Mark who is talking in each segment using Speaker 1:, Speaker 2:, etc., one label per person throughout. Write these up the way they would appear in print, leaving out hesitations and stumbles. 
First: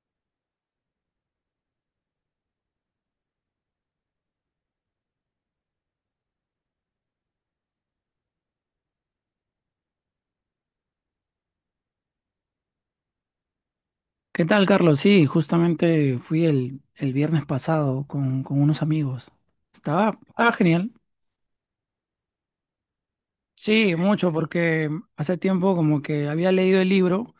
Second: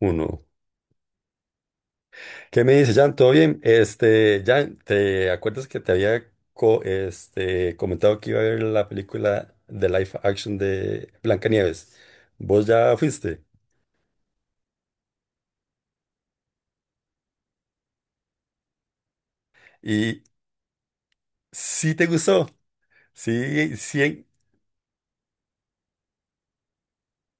Speaker 1: Uno. ¿Qué me dice, Jan? ¿Todo bien? Jan, ¿te acuerdas que te había comentado que iba a ver la película de live action de Blancanieves? ¿Vos ya fuiste?
Speaker 2: ¿Qué tal, Carlos? Sí, justamente fui el viernes pasado con unos amigos. Estaba,
Speaker 1: Y
Speaker 2: estaba genial.
Speaker 1: sí te gustó. Sí,
Speaker 2: Sí,
Speaker 1: sí.
Speaker 2: mucho, porque hace tiempo como que había leído el libro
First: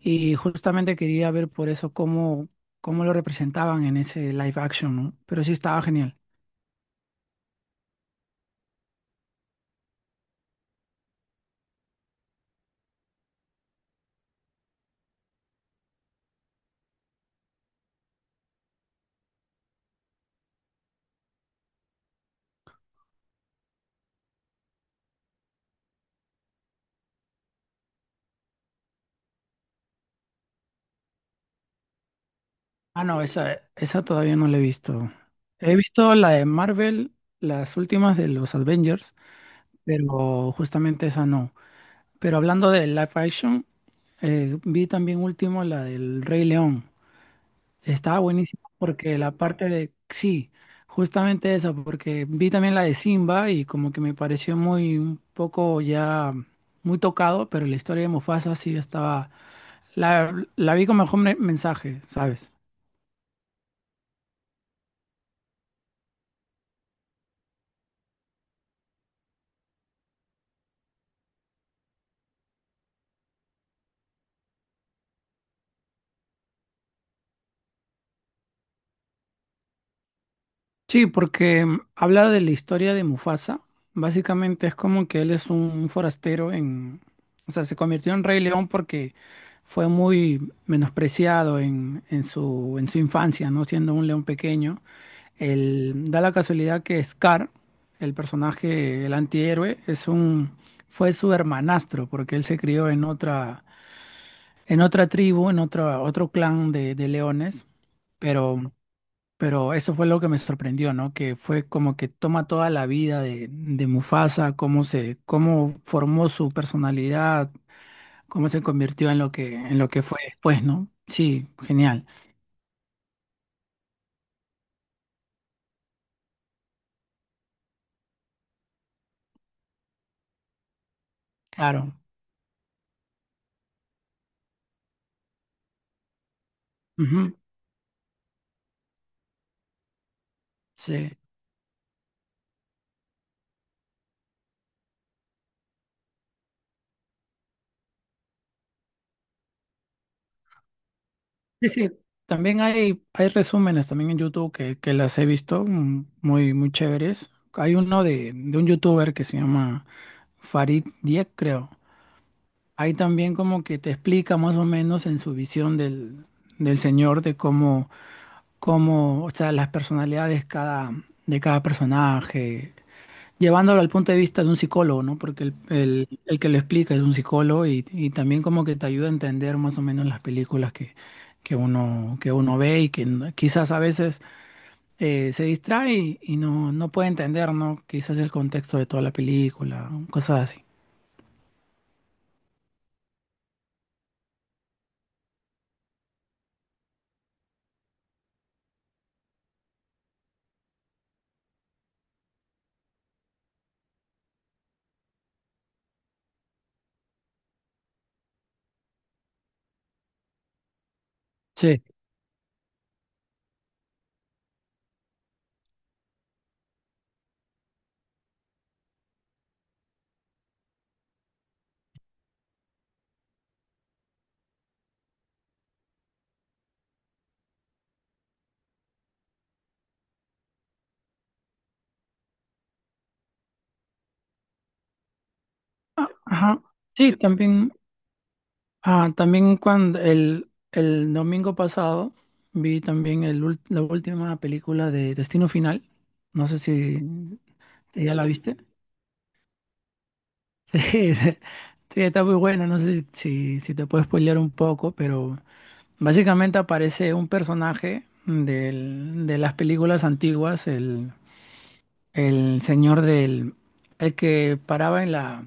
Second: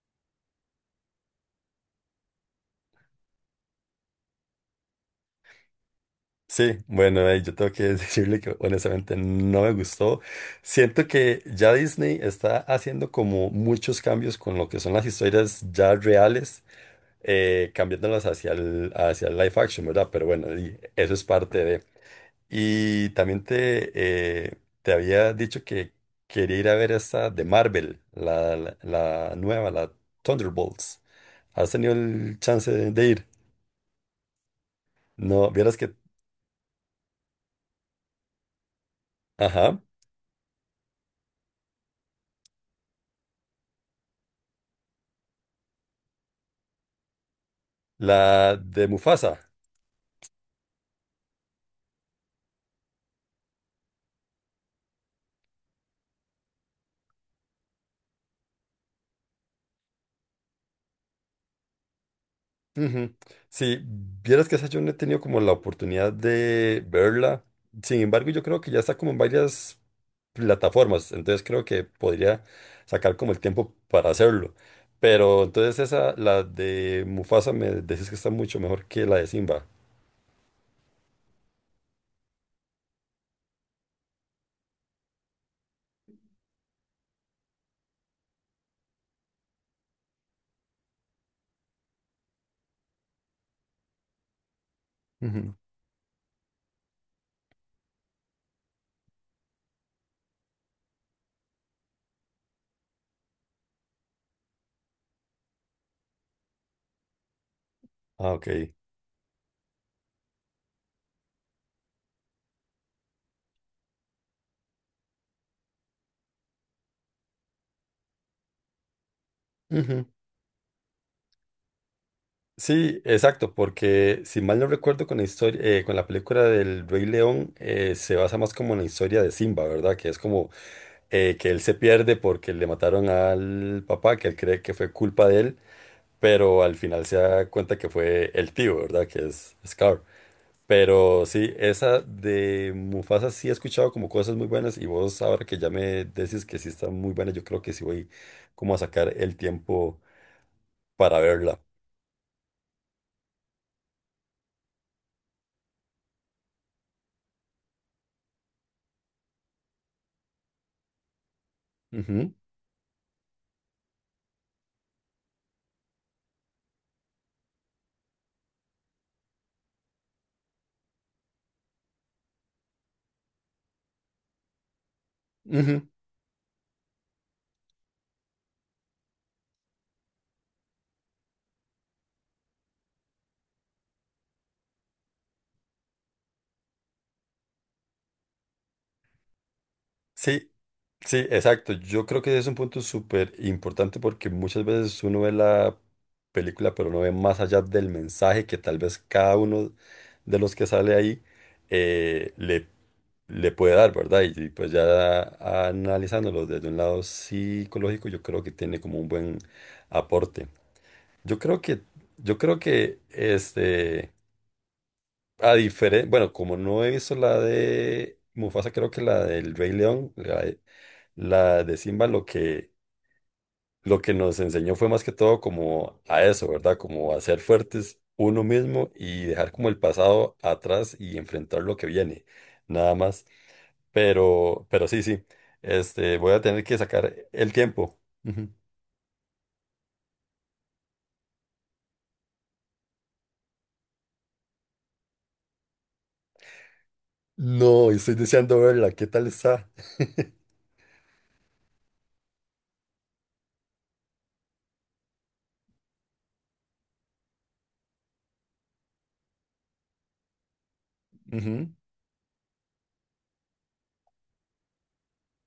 Speaker 2: y justamente quería ver por eso cómo lo representaban en ese live action, ¿no? Pero sí estaba genial.
Speaker 1: Sí, bueno, ahí yo tengo que decirle que honestamente no me gustó. Siento que ya Disney está haciendo como muchos cambios con lo que son las historias ya reales, cambiándolas hacia hacia el live action, ¿verdad? Pero bueno, y eso es parte de... Y también te, eh, te había dicho que quería ir a ver esta de Marvel, la nueva, la Thunderbolts. ¿Has tenido el chance
Speaker 2: Ah,
Speaker 1: de
Speaker 2: no,
Speaker 1: ir?
Speaker 2: esa todavía no la he visto.
Speaker 1: No, vieras
Speaker 2: He
Speaker 1: que...
Speaker 2: visto la de Marvel, las últimas de los Avengers,
Speaker 1: Ajá,
Speaker 2: pero justamente esa no. Pero hablando de live action, vi también último la del Rey León. Estaba
Speaker 1: la
Speaker 2: buenísima
Speaker 1: de
Speaker 2: porque la
Speaker 1: Mufasa.
Speaker 2: parte de... Sí, justamente esa, porque vi también la de Simba y como que me pareció muy un poco ya muy tocado, pero la historia de Mufasa sí estaba... La vi con mejor mensaje, ¿sabes?
Speaker 1: Ujú. Sí, vieras que esa yo no he tenido como la oportunidad de verla. Sin embargo, yo creo que ya está como en varias plataformas, entonces creo que podría sacar como el tiempo para hacerlo. Pero entonces esa, la de Mufasa, me decís que está mucho mejor que la de Simba.
Speaker 2: Sí, porque habla de la historia de Mufasa. Básicamente es como que él es un forastero en, o sea, se convirtió en Rey León porque fue muy menospreciado en su infancia, ¿no? Siendo un león pequeño.
Speaker 1: Ujú.
Speaker 2: Él, da la casualidad que Scar, el personaje, el antihéroe, fue su hermanastro, porque él se crió en otra, tribu, otro clan de leones.
Speaker 1: Ah, ok.
Speaker 2: Pero pero eso fue lo que me sorprendió, ¿no? Que fue como que toma toda la vida de Mufasa, cómo formó su personalidad, cómo se convirtió en lo que
Speaker 1: Ujú.
Speaker 2: fue después, ¿no? Sí, genial.
Speaker 1: Sí, exacto, porque si mal no recuerdo con la historia, con la película del Rey León, se basa más como en la historia de Simba, ¿verdad? Que es como que él se
Speaker 2: Claro.
Speaker 1: pierde porque le mataron al papá, que él cree que fue culpa de él, pero al final se
Speaker 2: Ujú.
Speaker 1: da cuenta que fue el tío, ¿verdad? Que es Scar.
Speaker 2: Sí.
Speaker 1: Pero sí, esa de Mufasa sí he escuchado como cosas muy buenas y vos ahora que ya me decís que sí está muy buena, yo creo que sí voy como a sacar el tiempo para verla.
Speaker 2: Sí, sí. También hay resúmenes también en YouTube que las he visto muy, muy chéveres. Hay uno de un youtuber que se llama Farid Dieck, creo.
Speaker 1: Ujú,
Speaker 2: Ahí también como que te explica más o menos en su visión del, señor de cómo, o sea, las personalidades de cada personaje, llevándolo al punto de vista de un psicólogo, ¿no? Porque el,
Speaker 1: ujú.
Speaker 2: el- el que lo explica es un psicólogo y también como que te ayuda a entender más o menos las películas que uno ve y que quizás a veces se distrae y no puede entender, ¿no? Quizás el contexto de toda la película,
Speaker 1: Sí,
Speaker 2: cosas así.
Speaker 1: sí, exacto. Yo creo que es un punto súper importante porque muchas veces uno ve la película, pero no ve más allá del mensaje que tal vez cada uno de los que sale ahí eh, le, le puede dar, ¿verdad? Y pues ya analizándolo desde un lado psicológico, yo creo que tiene como un buen aporte. Yo creo que,
Speaker 2: Sí.
Speaker 1: yo creo que a diferencia, bueno, como no he visto la de Mufasa, creo que la del Rey León, la de Simba, lo que nos enseñó fue más que todo como a eso, ¿verdad? Como a ser fuertes uno mismo y dejar como el pasado atrás y enfrentar lo que viene, nada más. Pero sí, sí,
Speaker 2: Ah.
Speaker 1: voy a
Speaker 2: Ajá.
Speaker 1: tener que
Speaker 2: Sí,
Speaker 1: sacar el
Speaker 2: también.
Speaker 1: tiempo. Ujú.
Speaker 2: Ah, también cuando el domingo pasado vi también la última película de Destino Final. No sé si
Speaker 1: No,
Speaker 2: si
Speaker 1: estoy
Speaker 2: ya la viste.
Speaker 1: deseando verla, ¿qué tal está?
Speaker 2: Sí, sí, sí, está muy buena. No sé si te puedo spoilear un poco, pero básicamente aparece un personaje de las películas antiguas, el,
Speaker 1: Ujú.
Speaker 2: el señor el que paraba en la,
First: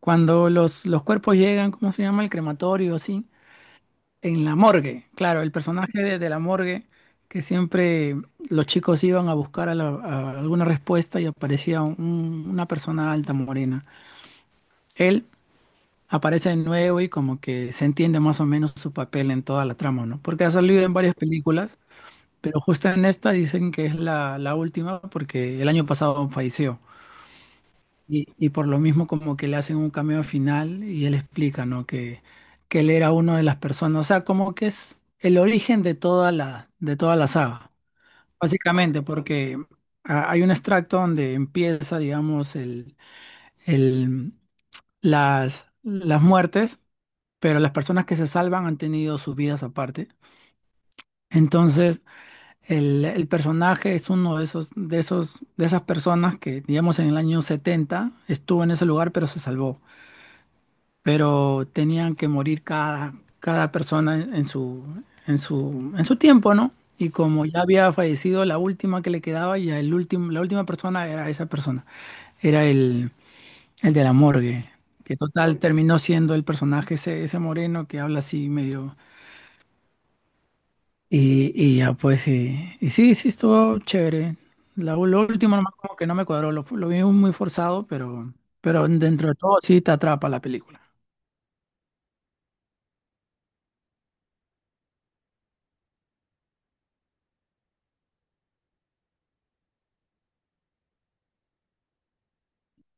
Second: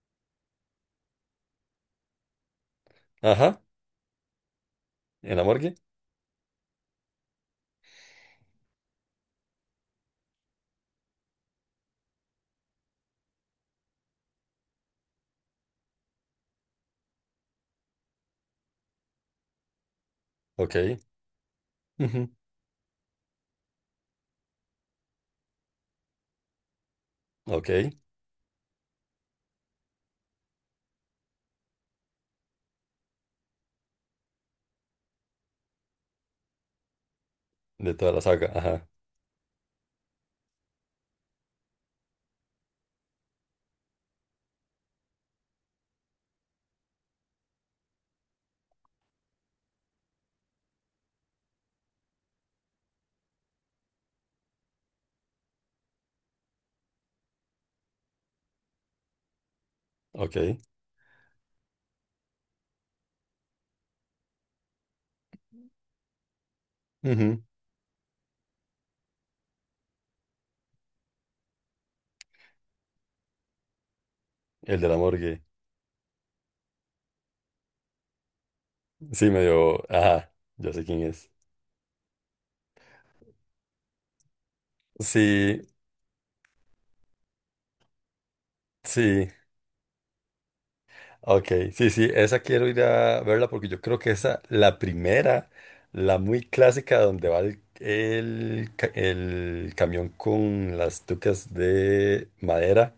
Speaker 2: cuando los cuerpos llegan, ¿cómo se llama? El crematorio, así.
Speaker 1: Ajá,
Speaker 2: En la morgue,
Speaker 1: en
Speaker 2: claro,
Speaker 1: la
Speaker 2: el
Speaker 1: morgue.
Speaker 2: personaje de la morgue, que siempre los chicos iban a buscar a a alguna respuesta y aparecía una persona alta morena. Él aparece de nuevo y como que se entiende más o menos su papel en toda la trama, ¿no? Porque ha salido en
Speaker 1: Ok.
Speaker 2: varias películas,
Speaker 1: Ujú.
Speaker 2: pero justo en esta dicen que es la última porque el año pasado falleció.
Speaker 1: Ok.
Speaker 2: Y por lo mismo como que le hacen un cameo final y él explica, ¿no? Que él era uno de las personas, o sea, como que es el origen de de toda la saga,
Speaker 1: De toda la saga. Ajá.
Speaker 2: básicamente, porque hay un extracto donde empieza, digamos, el, las muertes, pero las personas que se salvan han tenido sus vidas aparte. Entonces, el personaje es uno de esos, de esas personas que, digamos, en el año 70 estuvo en ese lugar, pero se salvó.
Speaker 1: Ok.
Speaker 2: Pero tenían que morir cada persona en su tiempo, ¿no? Y
Speaker 1: Ujú.
Speaker 2: como ya había fallecido la última que le quedaba, ya la última persona era esa persona, era el de la morgue,
Speaker 1: El de la
Speaker 2: que
Speaker 1: morgue.
Speaker 2: total terminó siendo el personaje ese, moreno que habla así medio...
Speaker 1: Sí, medio. Ajá. Yo sé quién es.
Speaker 2: Y ya pues, y sí, sí, estuvo chévere. Lo último
Speaker 1: Sí,
Speaker 2: nomás como que no me cuadró, lo vi muy forzado, pero
Speaker 1: sí.
Speaker 2: dentro de todo sí te atrapa la película.
Speaker 1: Ok, sí, sí, esa quiero ir a verla porque yo creo que esa, la primera, la muy clásica donde va el camión con las tucas de madera,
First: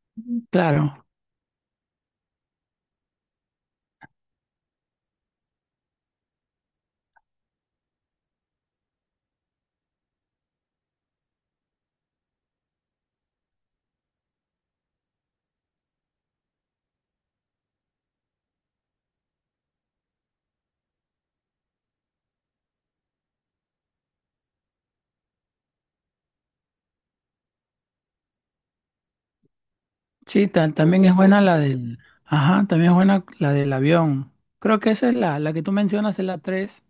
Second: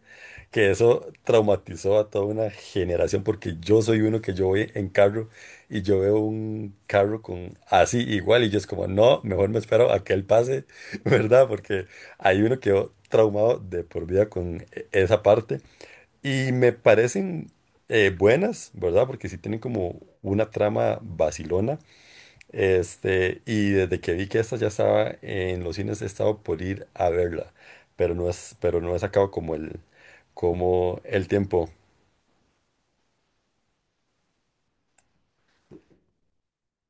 Speaker 1: que
Speaker 2: Claro.
Speaker 1: eso traumatizó a toda una generación porque yo soy uno que yo voy en carro y yo veo un carro con así igual y yo es como, no, mejor me espero a que él pase, ¿verdad? Porque hay uno quedó traumado de por vida con esa parte. Y me parecen buenas, ¿verdad? Porque sí tienen como una trama vacilona. Y desde que vi que esta ya estaba en los cines, he estado por ir a verla. Pero no he sacado como
Speaker 2: Sí,
Speaker 1: como
Speaker 2: también es
Speaker 1: el
Speaker 2: buena la
Speaker 1: tiempo.
Speaker 2: del... Ajá, también es buena la del avión. Creo que esa es la que tú mencionas, es la 3.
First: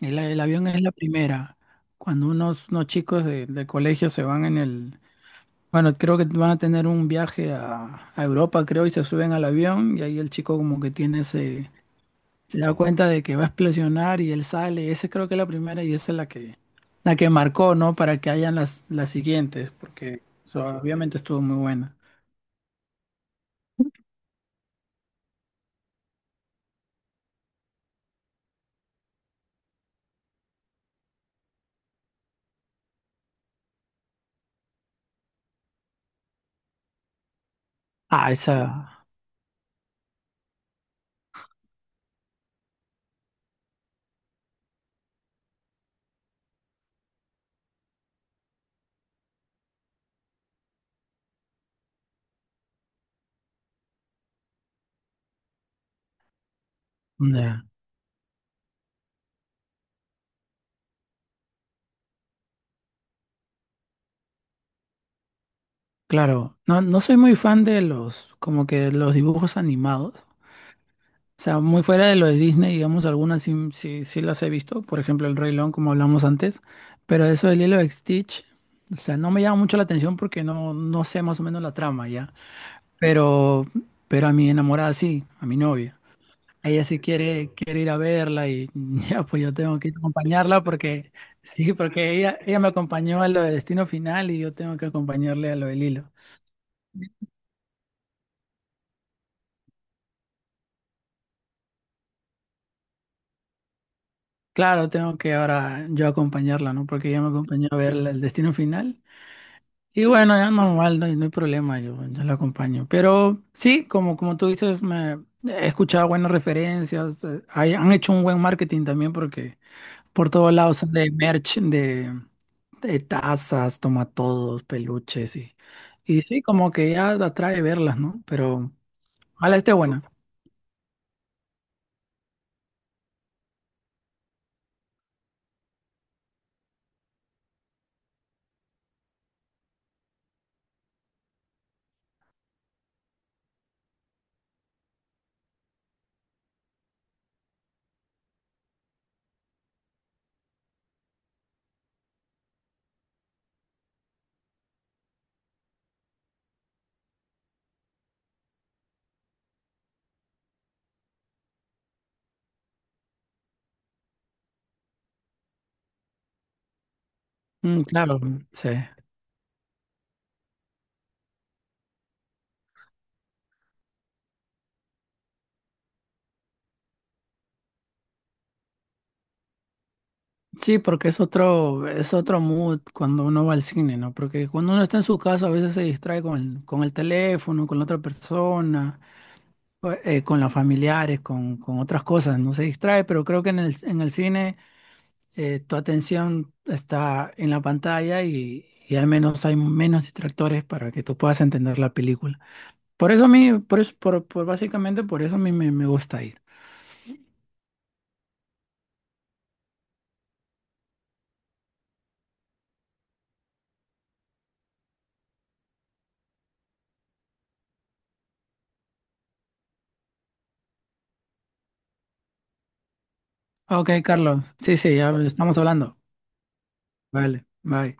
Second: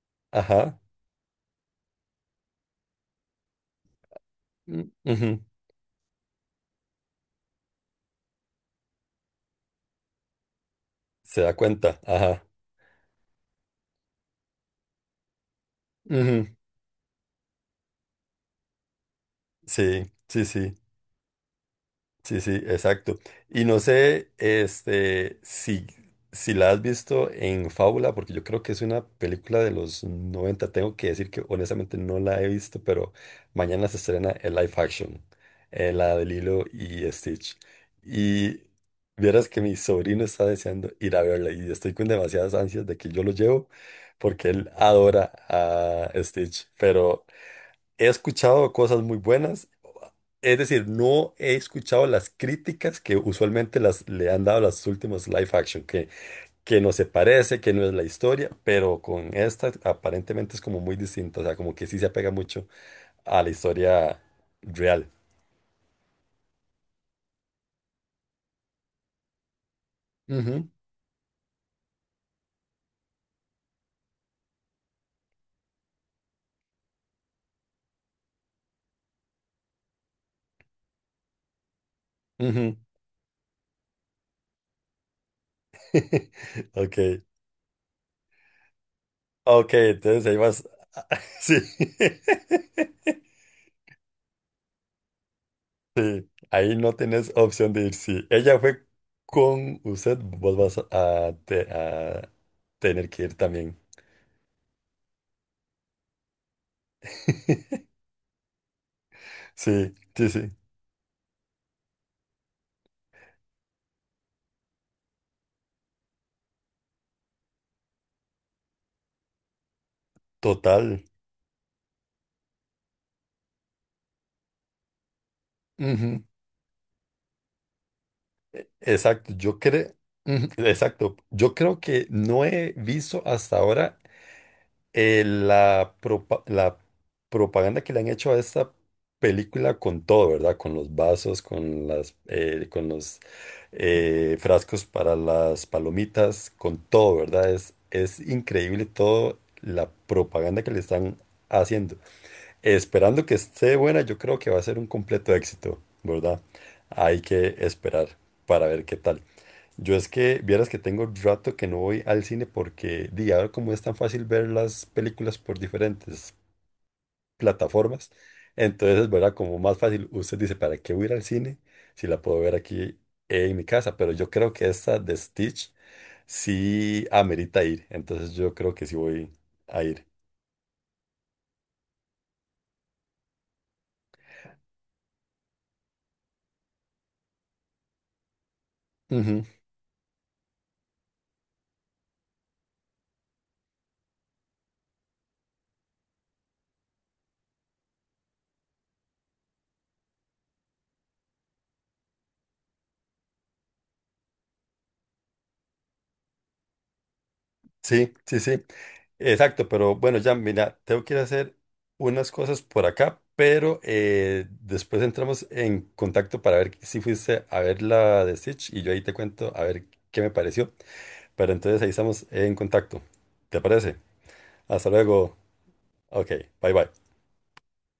Speaker 2: El avión
Speaker 1: Ajá.
Speaker 2: es la primera. Cuando unos chicos de colegio se van en el...
Speaker 1: Ujú.
Speaker 2: Bueno, creo que van a tener un viaje a Europa, creo, y se suben al avión y ahí el chico como que tiene
Speaker 1: Se da
Speaker 2: ese...
Speaker 1: cuenta. Ajá.
Speaker 2: Se da cuenta de que va a explosionar y él sale. Esa creo que es la primera y esa es la
Speaker 1: Ujú.
Speaker 2: que, la que marcó, ¿no? Para que hayan las siguientes,
Speaker 1: Sí,
Speaker 2: porque
Speaker 1: sí,
Speaker 2: o sea,
Speaker 1: sí.
Speaker 2: obviamente estuvo muy buena.
Speaker 1: Sí, sí, exacto. Y no sé, si la has visto en Fábula, porque yo creo que es una película de los 90. Tengo que decir que honestamente no la he visto, pero mañana se estrena el live action, la de Lilo y Stitch.
Speaker 2: Ah,
Speaker 1: Y
Speaker 2: esa...
Speaker 1: vieras que mi sobrino está deseando ir a verla y estoy con demasiadas ansias de que yo lo llevo, porque él adora a Stitch, pero... He escuchado cosas muy buenas, es decir, no he escuchado las críticas que usualmente le han dado las últimas live action, que no se parece,
Speaker 2: ya.
Speaker 1: que no es la historia, pero con esta aparentemente es como muy distinta, o sea, como que sí se apega mucho a la historia real.
Speaker 2: Claro, no, no soy muy fan de como que los dibujos animados.
Speaker 1: Ujú,
Speaker 2: O sea, muy fuera de lo de Disney, digamos, algunas sí, sí, sí las he visto. Por ejemplo, El Rey León, como hablamos antes. Pero eso del Lilo de Stitch, o sea, no me llama mucho la atención porque no, no sé más o menos la trama ya.
Speaker 1: ujú.
Speaker 2: Pero, pero a mi enamorada sí, a mi novia. Ella sí
Speaker 1: Ok,
Speaker 2: quiere ir a verla y ya, pues yo
Speaker 1: ok,
Speaker 2: tengo que ir a
Speaker 1: entonces ahí
Speaker 2: acompañarla
Speaker 1: vas.
Speaker 2: porque,
Speaker 1: Sí.
Speaker 2: sí, porque ella me acompañó a lo de Destino Final y yo tengo que acompañarle a lo de Lilo.
Speaker 1: Sí, ahí no tenés opción de ir. Si ella fue con usted, vos vas a a tener que ir también.
Speaker 2: Claro, tengo que ahora yo acompañarla, ¿no? Porque ella me acompañó a ver el destino final.
Speaker 1: Sí,
Speaker 2: Y
Speaker 1: sí,
Speaker 2: bueno, ya
Speaker 1: sí,
Speaker 2: normal, no, no hay problema, yo la acompaño. Pero sí, como, tú dices, me he escuchado buenas referencias, han hecho un buen marketing también porque por todos lados
Speaker 1: total.
Speaker 2: sale merch de tazas, tomatodos, peluches y,
Speaker 1: Ujú,
Speaker 2: y sí, como que ya atrae verlas, ¿no? Pero
Speaker 1: exacto,
Speaker 2: ojalá esté buena.
Speaker 1: exacto, yo creo que no he visto hasta ahora la propaganda que le han hecho a esta película con todo, ¿verdad? Con los vasos, con los frascos para las palomitas, con todo, ¿verdad? Es increíble todo la propaganda que le están haciendo. Esperando que esté buena, yo creo que va a ser un completo éxito, ¿verdad? Hay que esperar para ver qué tal. Yo es que vieras que tengo rato que no voy al cine porque, di, ahora como es tan fácil ver las películas por diferentes
Speaker 2: Mm,
Speaker 1: plataformas,
Speaker 2: claro, sí.
Speaker 1: entonces, ¿verdad? Como más fácil, usted dice, ¿para qué voy a ir al cine si la puedo ver aquí en mi casa? Pero yo creo que esta de Stitch sí amerita ir, entonces yo creo que sí voy a ir.
Speaker 2: Sí, porque es otro, mood cuando uno va al cine, ¿no? Porque cuando uno está en su casa a veces se distrae con el, teléfono, con la otra persona, o, con los familiares, con, otras cosas, no se distrae, pero creo que en el cine tu atención está en la pantalla y al menos hay menos distractores para que tú puedas entender la película. Por eso a mí, por eso, por básicamente por eso a mí me gusta ir.
Speaker 1: Sí, sí, sí. Exacto, pero bueno, ya mira, tengo que ir a hacer unas cosas por acá, pero después entramos en contacto para ver si fuiste a ver la de Stitch y yo ahí te cuento a ver qué me pareció. Pero entonces ahí estamos en contacto. ¿Te
Speaker 2: Ok,
Speaker 1: parece?
Speaker 2: Carlos. Sí,
Speaker 1: Hasta
Speaker 2: sí, ya
Speaker 1: luego.
Speaker 2: estamos hablando.
Speaker 1: Ok, bye bye.
Speaker 2: Vale, bye.